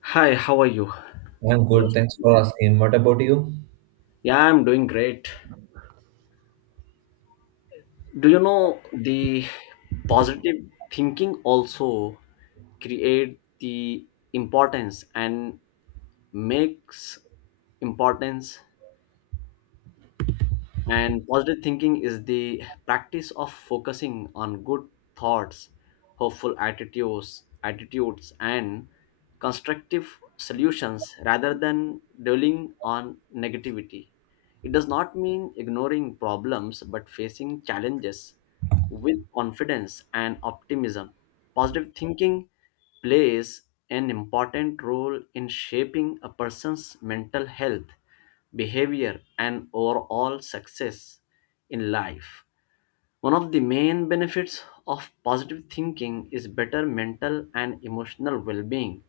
Hi, how are you? I'm Good good. Thanks afternoon. for asking. What about you? Yeah, I'm doing great. Do you know the positive thinking also create the importance and makes importance? And positive thinking is the practice of focusing on good thoughts, hopeful attitudes, and constructive solutions rather than dwelling on negativity. It does not mean ignoring problems but facing challenges with confidence and optimism. Positive thinking plays an important role in shaping a person's mental health behavior, and overall success in life. One of the main benefits of positive thinking is better mental and emotional well being.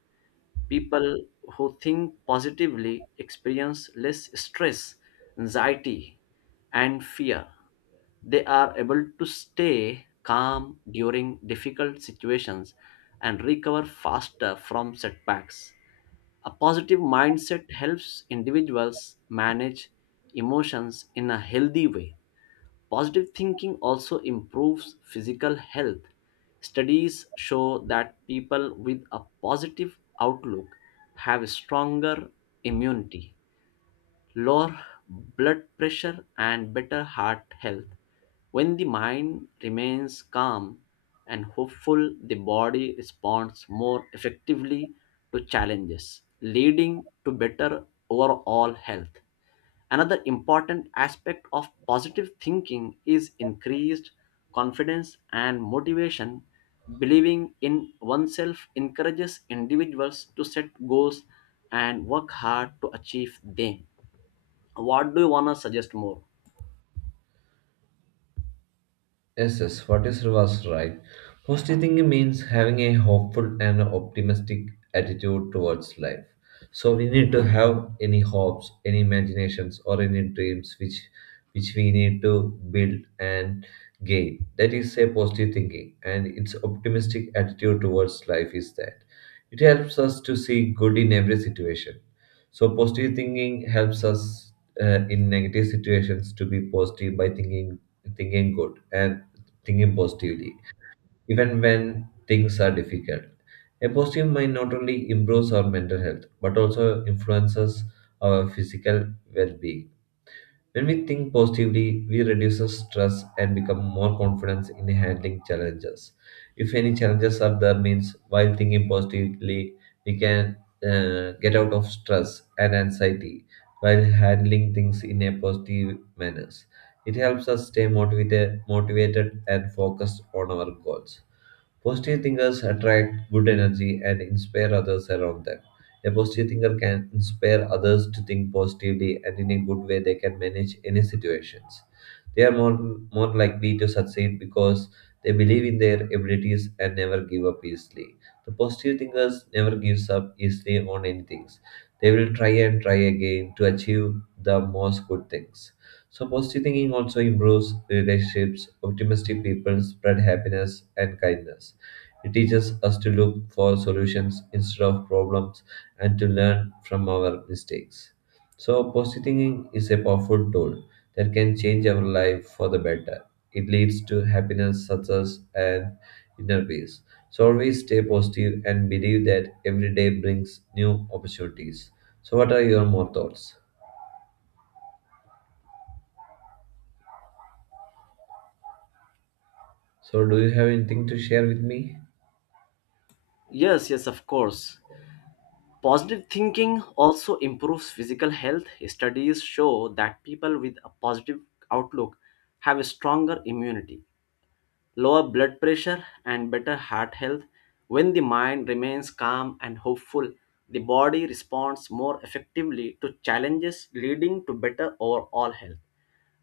People who think positively experience less stress, anxiety, and fear. They are able to stay calm during difficult situations and recover faster from setbacks. A positive mindset helps individuals manage emotions in a healthy way. Positive thinking also improves physical health. Studies show that people with a positive outlook have stronger immunity, lower blood pressure, and better heart health. When the mind remains calm and hopeful, the body responds more effectively to challenges, leading to better overall health. Another important aspect of positive thinking is increased confidence and motivation. Believing in oneself encourages individuals to set goals and work hard to achieve them. What do you want to suggest more? Yes, yes, what is was right. Positive thinking means having a hopeful and optimistic attitude towards life. So we need to have any hopes, any imaginations, or any dreams which we need to build and gain. That is a positive thinking, and its optimistic attitude towards life is that it helps us to see good in every situation. So positive thinking helps us in negative situations to be positive by thinking good and thinking positively, even when things are difficult. A positive mind not only improves our mental health but also influences our physical well being. When we think positively, we reduce the stress and become more confident in handling challenges. If any challenges are there, means while thinking positively, we can get out of stress and anxiety while handling things in a positive manner. It helps us stay motivated and focused on our goals. Positive thinkers attract good energy and inspire others around them. A positive thinker can inspire others to think positively and in a good way they can manage any situations. They are more likely to succeed because they believe in their abilities and never give up easily. The positive thinkers never gives up easily on anything. They will try and try again to achieve the most good things. So positive thinking also improves relationships. Optimistic people spread happiness and kindness. It teaches us to look for solutions instead of problems and to learn from our mistakes. So, positive thinking is a powerful tool that can change our life for the better. It leads to happiness, success, and inner peace. So, always stay positive and believe that every day brings new opportunities. So, what are your more thoughts? So, do you have anything to share with me? Yes, yes, of course. Positive thinking also improves physical health. Studies show that people with a positive outlook have a stronger immunity, lower blood pressure, and better heart health. When the mind remains calm and hopeful, the body responds more effectively to challenges, leading to better overall health.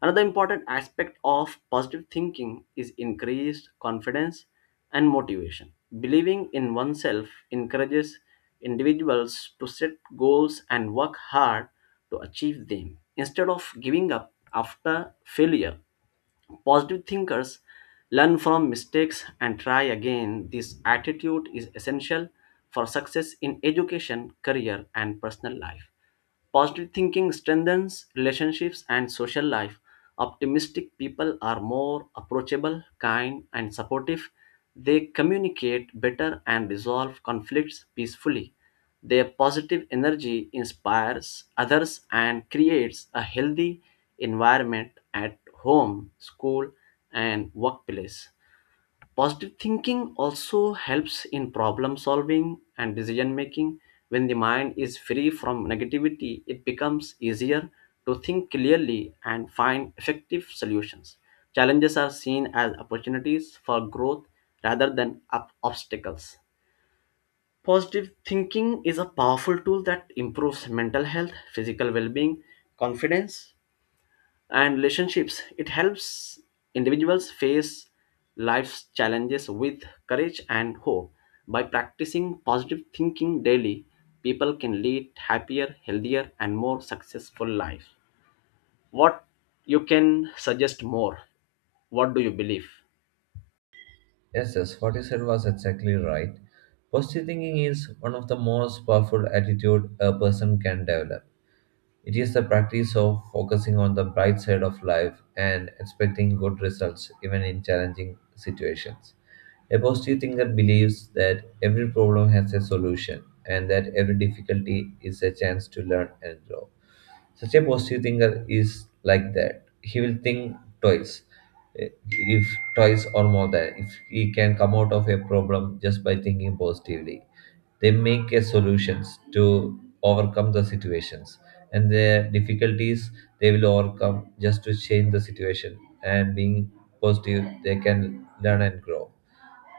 Another important aspect of positive thinking is increased confidence and motivation. Believing in oneself encourages individuals to set goals and work hard to achieve them. Instead of giving up after failure, positive thinkers learn from mistakes and try again. This attitude is essential for success in education, career, and personal life. Positive thinking strengthens relationships and social life. Optimistic people are more approachable, kind, and supportive. They communicate better and resolve conflicts peacefully. Their positive energy inspires others and creates a healthy environment at home, school, and workplace. Positive thinking also helps in problem solving and decision making. When the mind is free from negativity, it becomes easier to think clearly and find effective solutions. Challenges are seen as opportunities for growth rather than obstacles. Positive thinking is a powerful tool that improves mental health, physical well being, confidence, and relationships. It helps individuals face life's challenges with courage and hope. By practicing positive thinking daily, people can lead happier, healthier, and more successful life. What you can suggest more? What do you believe? Yes, what you said was exactly right. Positive thinking is one of the most powerful attitude a person can develop. It is the practice of focusing on the bright side of life and expecting good results even in challenging situations. A positive thinker believes that every problem has a solution and that every difficulty is a chance to learn and grow. Such a positive thinker is like that. He will think twice, if twice or more than if he can come out of a problem just by thinking positively. They make a solutions to overcome the situations and their difficulties they will overcome just to change the situation and being positive they can learn and grow.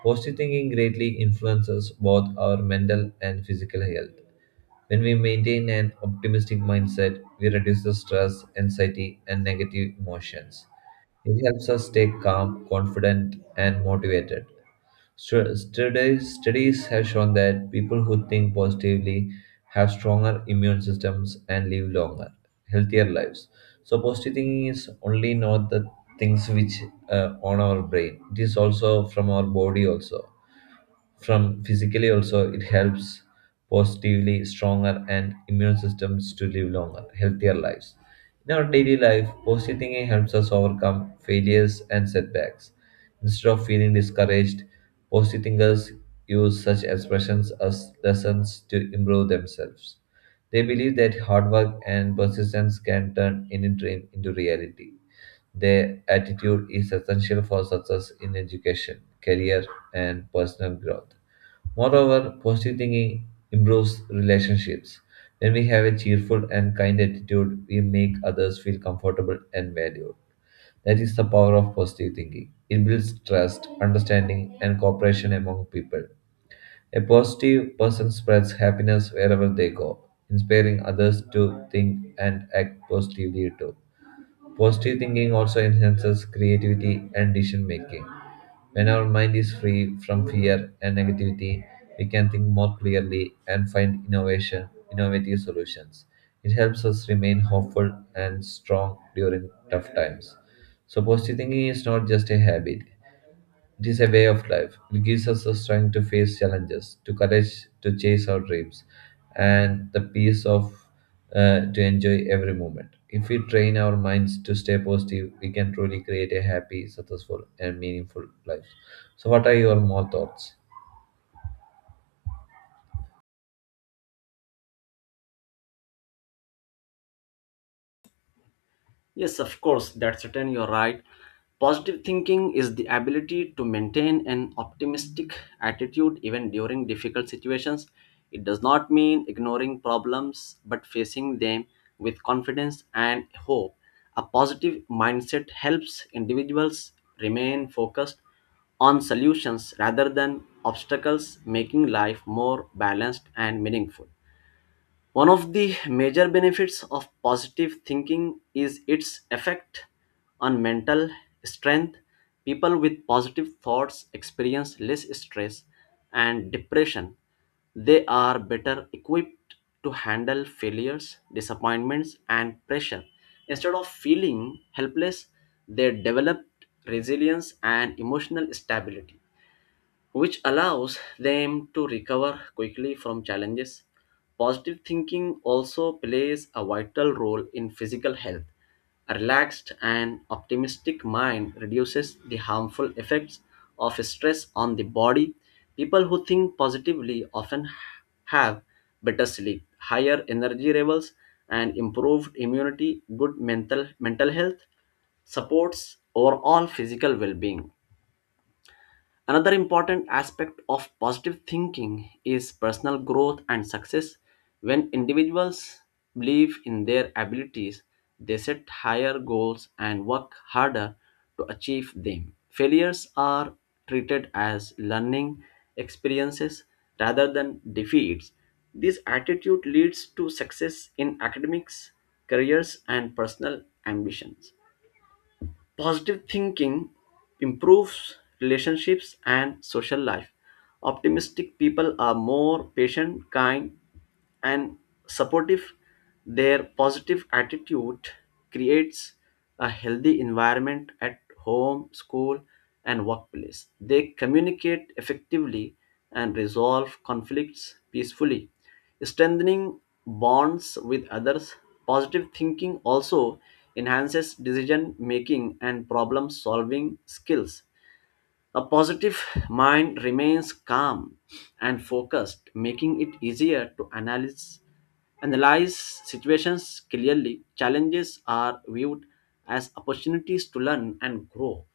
Positive thinking greatly influences both our mental and physical health. When we maintain an optimistic mindset, we reduce the stress, anxiety, and negative emotions. It helps us stay calm, confident, and motivated. Studies have shown that people who think positively have stronger immune systems and live longer, healthier lives. So, positive thinking is only not the things which on our brain; it is also from our body also from physically also it helps positively stronger and immune systems to live longer healthier lives in our daily life. Positive thinking helps us overcome failures and setbacks. Instead of feeling discouraged, positive thinkers use such expressions as lessons to improve themselves. They believe that hard work and persistence can turn any dream into reality. Their attitude is essential for success in education, career, and personal growth. Moreover, positive thinking improves relationships. When we have a cheerful and kind attitude, we make others feel comfortable and valued. That is the power of positive thinking. It builds trust, understanding, and cooperation among people. A positive person spreads happiness wherever they go, inspiring others to think and act positively too. Positive thinking also enhances creativity and decision making. When our mind is free from fear and negativity, we can think more clearly and find innovation, innovative solutions. It helps us remain hopeful and strong during tough times. So positive thinking is not just a habit, it is a way of life. It gives us the strength to face challenges, to courage to chase our dreams, and the peace of to enjoy every moment. If we train our minds to stay positive, we can truly create a happy, successful, and meaningful life. So, what are your more thoughts? Yes, of course, that's certain you're right. Positive thinking is the ability to maintain an optimistic attitude even during difficult situations. It does not mean ignoring problems but facing them with confidence and hope. A positive mindset helps individuals remain focused on solutions rather than obstacles, making life more balanced and meaningful. One of the major benefits of positive thinking is its effect on mental strength. People with positive thoughts experience less stress and depression. They are better equipped to handle failures, disappointments, and pressure. Instead of feeling helpless, they develop resilience and emotional stability which allows them to recover quickly from challenges. Positive thinking also plays a vital role in physical health. A relaxed and optimistic mind reduces the harmful effects of stress on the body. People who think positively often have better sleep, higher energy levels, and improved immunity. Good mental health supports overall physical well-being. Another important aspect of positive thinking is personal growth and success. When individuals believe in their abilities, they set higher goals and work harder to achieve them. Failures are treated as learning experiences rather than defeats. This attitude leads to success in academics, careers, and personal ambitions. Positive thinking improves relationships and social life. Optimistic people are more patient, kind, and supportive. Their positive attitude creates a healthy environment at home, school, and workplace. They communicate effectively and resolve conflicts peacefully. Strengthening bonds with others, positive thinking also enhances decision making and problem solving skills. A positive mind remains calm and focused, making it easier to analyze situations clearly. Challenges are viewed as opportunities to learn and grow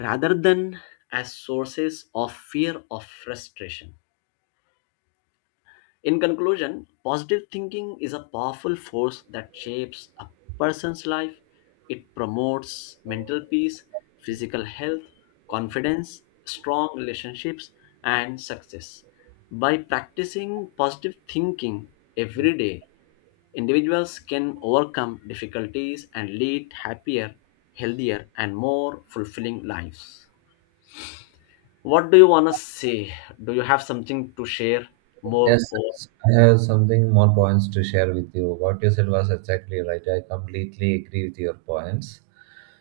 rather than as sources of fear or frustration. In conclusion, positive thinking is a powerful force that shapes a person's life. It promotes mental peace, physical health, confidence, strong relationships, and success. By practicing positive thinking every day, individuals can overcome difficulties and lead happier, healthier, and more fulfilling lives. What do you want to say? Do you have something to share more? Yes, Or I have something more points to share with you. What you said was exactly right. I completely agree with your points.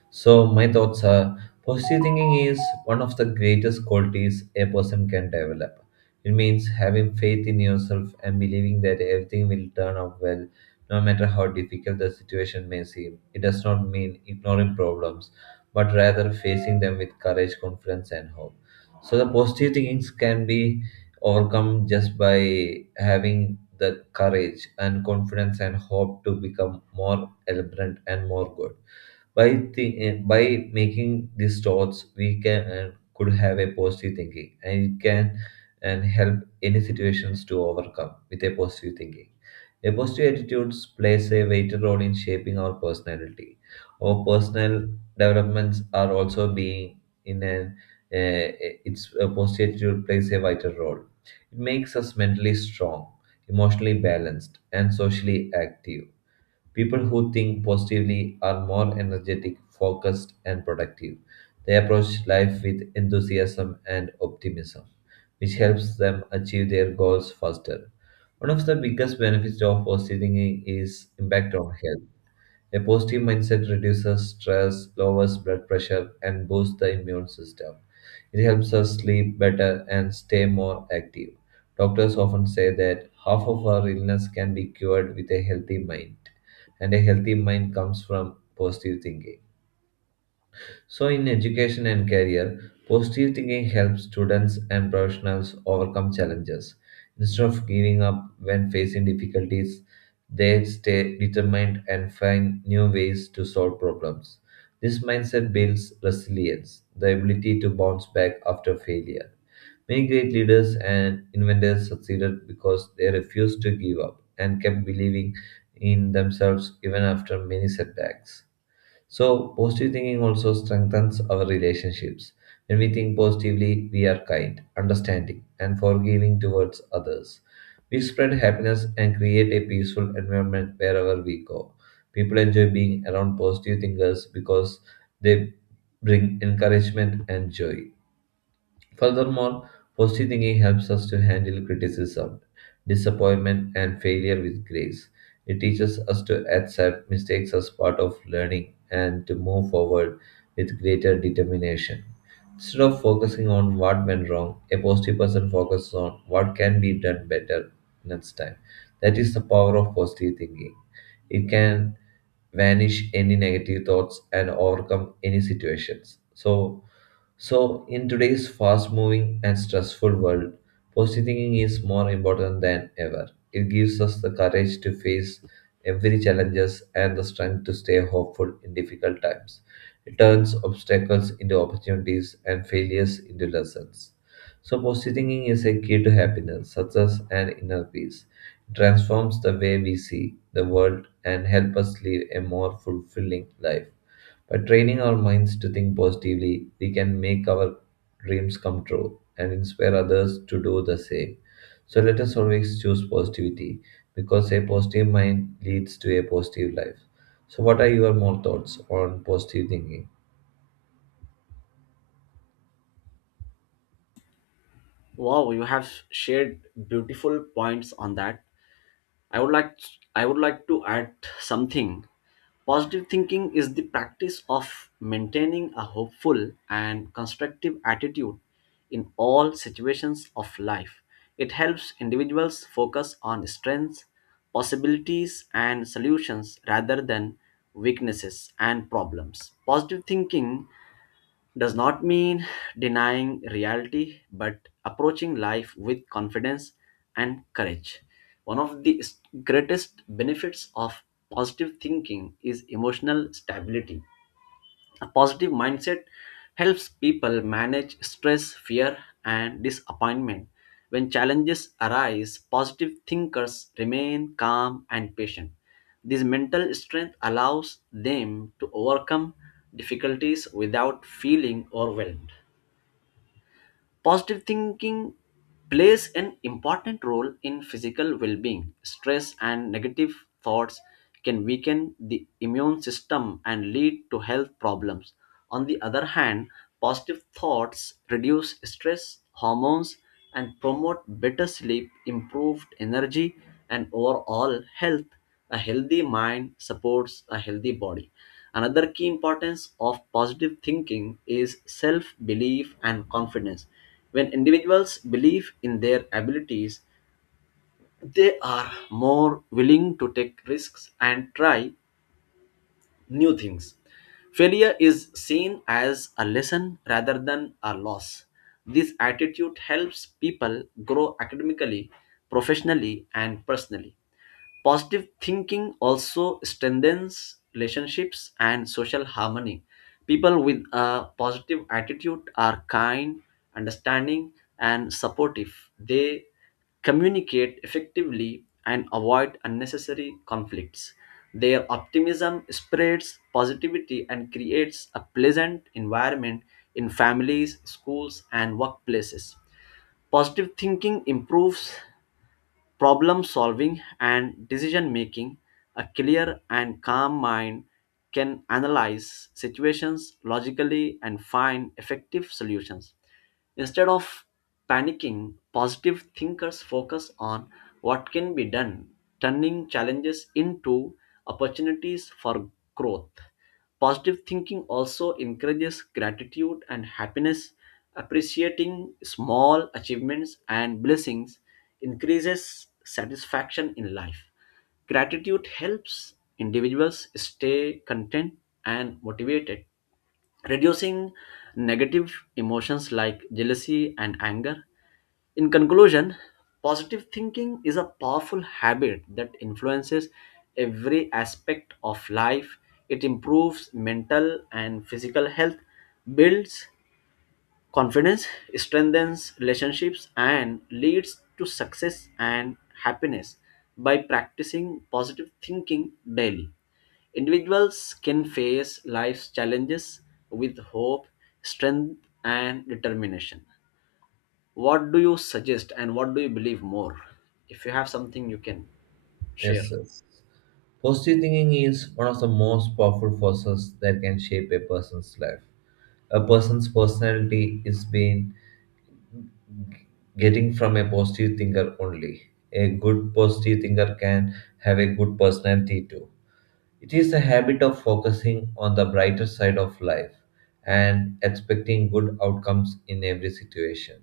So, my thoughts are positive thinking is one of the greatest qualities a person can develop. It means having faith in yourself and believing that everything will turn out well, no matter how difficult the situation may seem. It does not mean ignoring problems, but rather facing them with courage, confidence, and hope. So, the positive thinking can be overcome just by having the courage and confidence and hope to become more elaborate and more good. By by making these thoughts, we can and could have a positive thinking, and it can and help any situations to overcome with a positive thinking. A positive attitudes plays a vital role in shaping our personality. Our personal developments are also being in an uh, its a positive attitude plays a vital role. It makes us mentally strong, emotionally balanced, and socially active. People who think positively are more energetic, focused, and productive. They approach life with enthusiasm and optimism, which helps them achieve their goals faster. One of the biggest benefits of positive thinking is impact on health. A positive mindset reduces stress, lowers blood pressure, and boosts the immune system. It helps us sleep better and stay more active. Doctors often say that half of our illness can be cured with a healthy mind, and a healthy mind comes from positive thinking. So, in education and career, positive thinking helps students and professionals overcome challenges. Instead of giving up when facing difficulties, they stay determined and find new ways to solve problems. This mindset builds resilience, the ability to bounce back after failure. Many great leaders and inventors succeeded because they refused to give up and kept believing in themselves even after many setbacks. So, positive thinking also strengthens our relationships. When we think positively, we are kind, understanding, and forgiving towards others. We spread happiness and create a peaceful environment wherever we go. People enjoy being around positive thinkers because they bring encouragement and joy. Furthermore, positive thinking helps us to handle criticism, disappointment, and failure with grace. It teaches us to accept mistakes as part of learning and to move forward with greater determination. Instead of focusing on what went wrong, a positive person focuses on what can be done better next time. That is the power of positive thinking. It can vanish any negative thoughts and overcome any situations. So, in today's fast moving and stressful world, positive thinking is more important than ever. It gives us the courage to face every challenges and the strength to stay hopeful in difficult times. It turns obstacles into opportunities and failures into lessons. So, positive thinking is a key to happiness, success, and inner peace. It transforms the way we see the world and help us live a more fulfilling life. By training our minds to think positively, we can make our dreams come true and inspire others to do the same. So let us always choose positivity because a positive mind leads to a positive life. So, what are your more thoughts on positive thinking? Wow, you have shared beautiful points on that. I would like I would like to add something. Positive thinking is the practice of maintaining a hopeful and constructive attitude in all situations of life. It helps individuals focus on strengths, possibilities and solutions rather than weaknesses and problems. Positive thinking does not mean denying reality, but approaching life with confidence and courage. One of the greatest benefits of positive thinking is emotional stability. A positive mindset helps people manage stress, fear, and disappointment. When challenges arise, positive thinkers remain calm and patient. This mental strength allows them to overcome difficulties without feeling overwhelmed. Positive thinking plays an important role in physical well being. Stress and negative thoughts can weaken the immune system and lead to health problems. On the other hand, positive thoughts reduce stress hormones and promote better sleep, improved energy, and overall health. A healthy mind supports a healthy body. Another key importance of positive thinking is self belief and confidence. When individuals believe in their abilities, they are more willing to take risks and try new things. Failure is seen as a lesson rather than a loss. This attitude helps people grow academically, professionally, and personally. Positive thinking also strengthens relationships and social harmony. People with a positive attitude are kind, understanding, and supportive. They communicate effectively and avoid unnecessary conflicts. Their optimism spreads positivity and creates a pleasant environment in families, schools, and workplaces. Positive thinking improves problem solving and decision making. A clear and calm mind can analyze situations logically and find effective solutions instead of panicking. Positive thinkers focus on what can be done, turning challenges into opportunities for growth. Positive thinking also encourages gratitude and happiness. Appreciating small achievements and blessings increases satisfaction in life. Gratitude helps individuals stay content and motivated, reducing negative emotions like jealousy and anger. In conclusion, positive thinking is a powerful habit that influences every aspect of life. It improves mental and physical health, builds confidence, strengthens relationships and leads to success and happiness. By practicing positive thinking daily, individuals can face life's challenges with hope, strength, and determination. What do you suggest and what do you believe more? If you have something, you can share. Yes, sir. Positive thinking is one of the most powerful forces that can shape a person's life. A person's personality is being getting from a positive thinker only. A good positive thinker can have a good personality too. It is a habit of focusing on the brighter side of life and expecting good outcomes in every situation.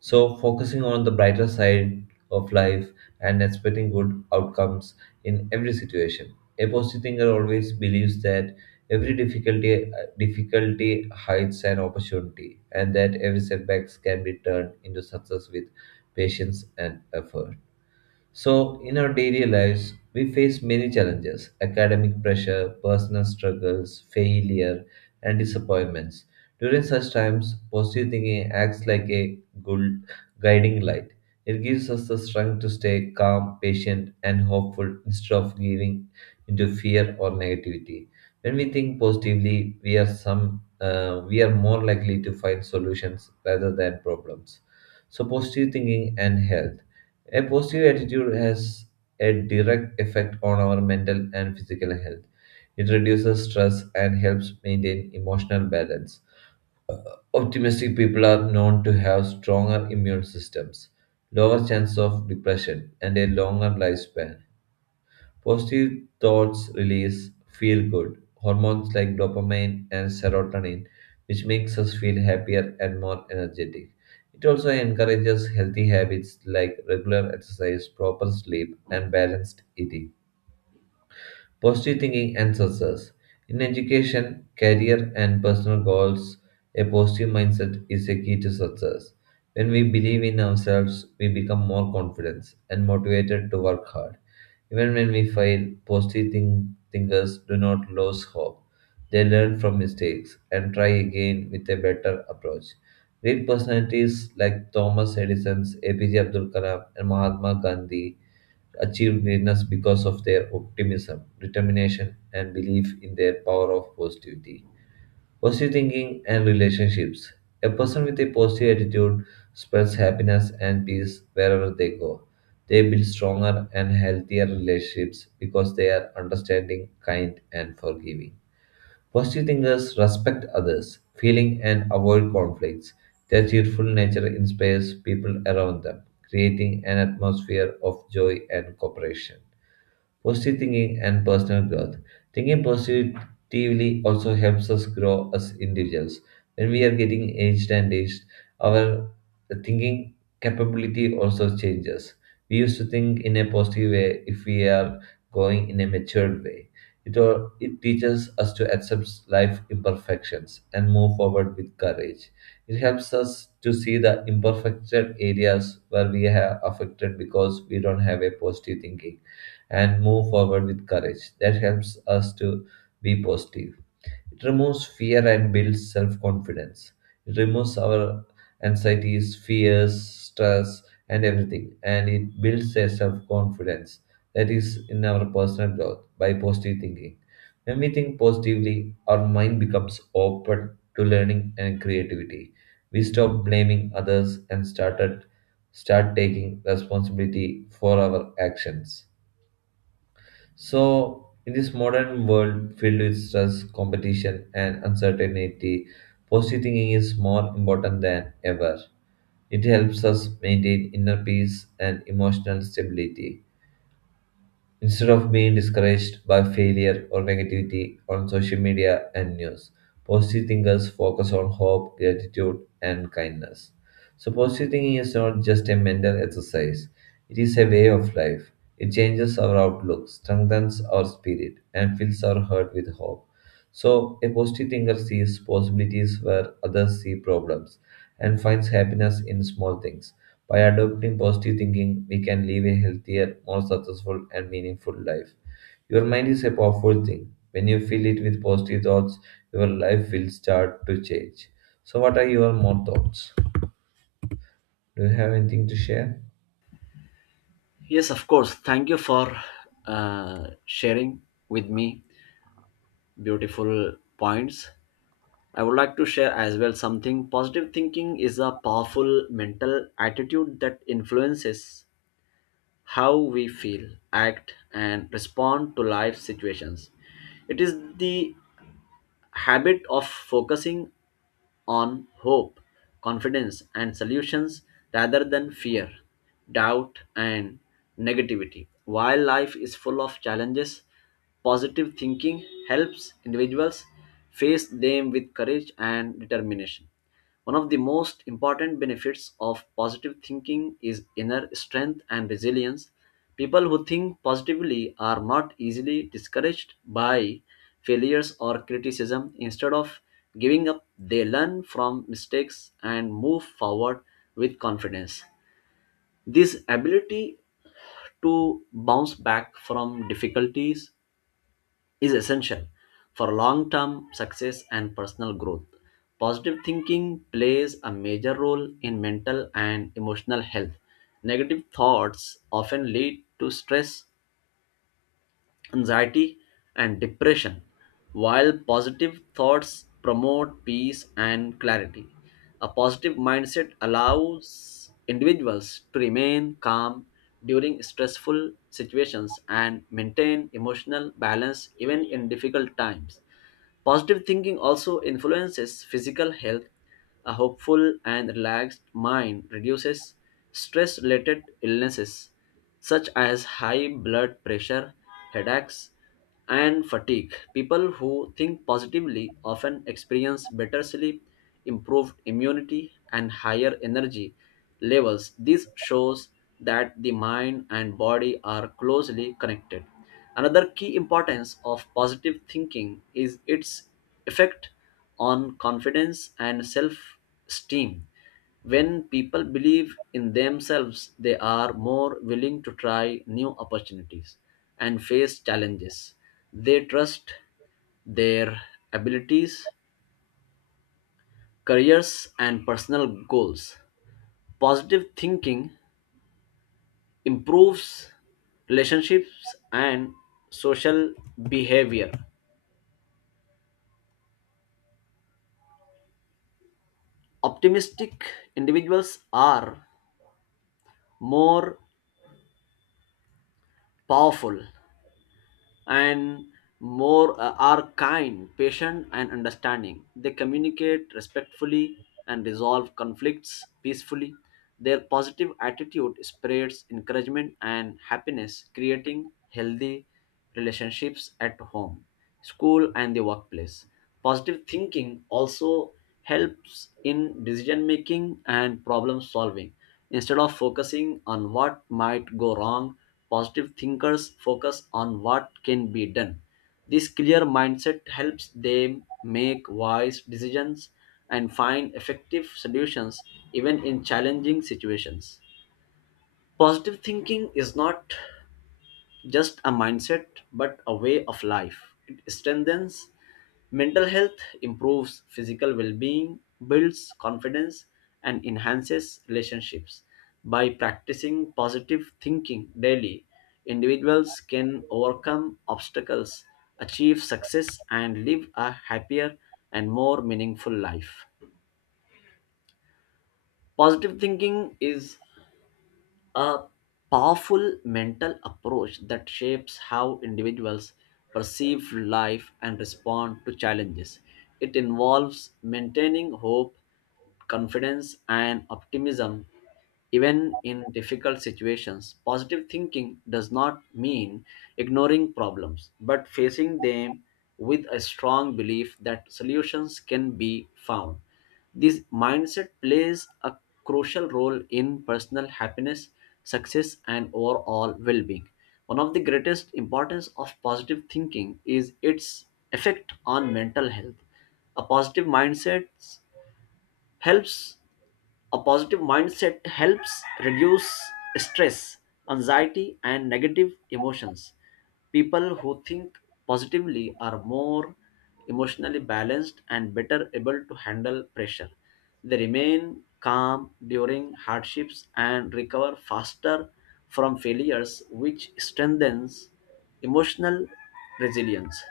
So, focusing on the brighter side of life and expecting good outcomes in every situation. A positive thinker always believes that every difficulty hides an opportunity and that every setback can be turned into success with patience and effort. So, in our daily lives, we face many challenges academic pressure, personal struggles, failure, and disappointments. During such times, positive thinking acts like a good guiding light. It gives us the strength to stay calm, patient, and hopeful instead of giving into fear or negativity. When we think positively, we are some we are more likely to find solutions rather than problems. So, positive thinking and health. A positive attitude has a direct effect on our mental and physical health. It reduces stress and helps maintain emotional balance. Optimistic people are known to have stronger immune systems, lower chance of depression, and a longer lifespan. Positive thoughts release feel good hormones like dopamine and serotonin, which makes us feel happier and more energetic. It also encourages healthy habits like regular exercise, proper sleep, and balanced eating. Positive thinking and success. In education, career, and personal goals, a positive mindset is a key to success. When we believe in ourselves, we become more confident and motivated to work hard. Even when we fail, positive thinkers do not lose hope. They learn from mistakes and try again with a better approach. Great personalities like Thomas Edison, APJ Abdul Kalam, and Mahatma Gandhi achieve greatness because of their optimism, determination, and belief in their power of positivity. Positive thinking and relationships. A person with a positive attitude spreads happiness and peace wherever they go. They build stronger and healthier relationships because they are understanding, kind, and forgiving. Positive thinkers respect others, feeling and avoid conflicts. Their cheerful nature inspires people around them, creating an atmosphere of joy and cooperation. Positive thinking and personal growth. Thinking positively also helps us grow as individuals. When we are getting aged and aged, our thinking capability also changes. We used to think in a positive way if we are going in a matured way. It teaches us to accept life imperfections and move forward with courage. It helps us to see the imperfected areas where we are affected because we don't have a positive thinking and move forward with courage. That helps us to be positive. It removes fear and builds self confidence. It removes our anxieties, fears, stress, and everything. And it builds a self confidence that is in our personal growth by positive thinking. When we think positively, our mind becomes open to learning and creativity. We stop blaming others and start taking responsibility for our actions. So, in this modern world filled with stress, competition, and uncertainty, positive thinking is more important than ever. It helps us maintain inner peace and emotional stability. Instead of being discouraged by failure or negativity on social media and news, positive thinkers focus on hope, gratitude, and kindness. So, positive thinking is not just a mental exercise, it is a way of life. It changes our outlook, strengthens our spirit, and fills our heart with hope. So, a positive thinker sees possibilities where others see problems and finds happiness in small things. By adopting positive thinking, we can live a healthier, more successful, and meaningful life. Your mind is a powerful thing. When you fill it with positive thoughts, your life will start to change. So, what are your more thoughts? Do you have anything to share? Yes, of course. Thank you for sharing with me beautiful points. I would like to share as well something. Positive thinking is a powerful mental attitude that influences how we feel, act, and respond to life situations. It is the habit of focusing on hope, confidence, and solutions rather than fear, doubt, and negativity. While life is full of challenges, positive thinking helps individuals face them with courage and determination. One of the most important benefits of positive thinking is inner strength and resilience. People who think positively are not easily discouraged by failures or criticism. Instead of giving up, they learn from mistakes and move forward with confidence. This ability to bounce back from difficulties is essential for long term success and personal growth. Positive thinking plays a major role in mental and emotional health. Negative thoughts often lead to stress, anxiety, and depression, while positive thoughts promote peace and clarity. A positive mindset allows individuals to remain calm during stressful situations and maintain emotional balance even in difficult times. Positive thinking also influences physical health. A hopeful and relaxed mind reduces stress related illnesses such as high blood pressure, headaches, and fatigue. People who think positively often experience better sleep, improved immunity, and higher energy levels. This shows that the mind and body are closely connected. Another key importance of positive thinking is its effect on confidence and self esteem. When people believe in themselves, they are more willing to try new opportunities and face challenges. They trust their abilities, careers, and personal goals. Positive thinking improves relationships and social behavior. Optimistic individuals are more powerful and more are kind, patient, and understanding. They communicate respectfully and resolve conflicts peacefully. Their positive attitude spreads encouragement and happiness, creating healthy relationships at home, school, and the workplace. Positive thinking also helps in decision making and problem solving. Instead of focusing on what might go wrong, positive thinkers focus on what can be done. This clear mindset helps them make wise decisions and find effective solutions even in challenging situations. Positive thinking is not just a mindset, but a way of life. It strengthens mental health, improves physical well being, builds confidence, and enhances relationships. By practicing positive thinking daily, individuals can overcome obstacles, achieve success, and live a happier and more meaningful life. Positive thinking is a powerful mental approach that shapes how individuals perceive life and respond to challenges. It involves maintaining hope, confidence, and optimism even in difficult situations. Positive thinking does not mean ignoring problems, but facing them with a strong belief that solutions can be found. This mindset plays a crucial role in personal happiness, success, and overall well being. One of the greatest importance of positive thinking is its effect on mental health. A positive mindset helps a positive mindset helps reduce stress, anxiety, and negative emotions. People who think positively are more emotionally balanced and better able to handle pressure. They remain calm during hardships and recover faster from failures, which strengthens emotional resilience.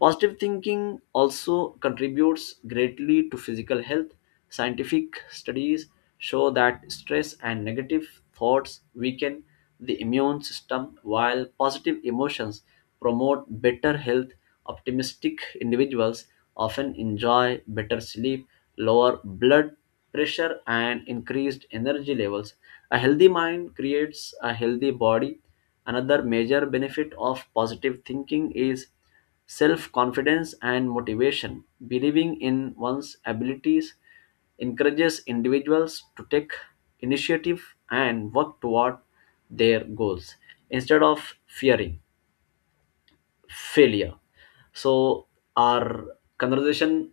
Positive thinking also contributes greatly to physical health. Scientific studies show that stress and negative thoughts weaken the immune system, while positive emotions promote better health. Optimistic individuals often enjoy better sleep, lower blood pressure, and increased energy levels. A healthy mind creates a healthy body. Another major benefit of positive thinking is self confidence and motivation. Believing in one's abilities encourages individuals to take initiative and work toward their goals instead of fearing failure. So, our conversation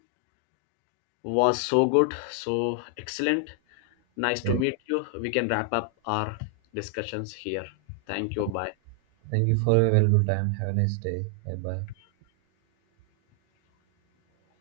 was so good, so excellent. Nice to Yeah. meet you. We can wrap up our discussions here. Thank you. Bye. Thank you for your valuable time. Have a nice day. Bye bye.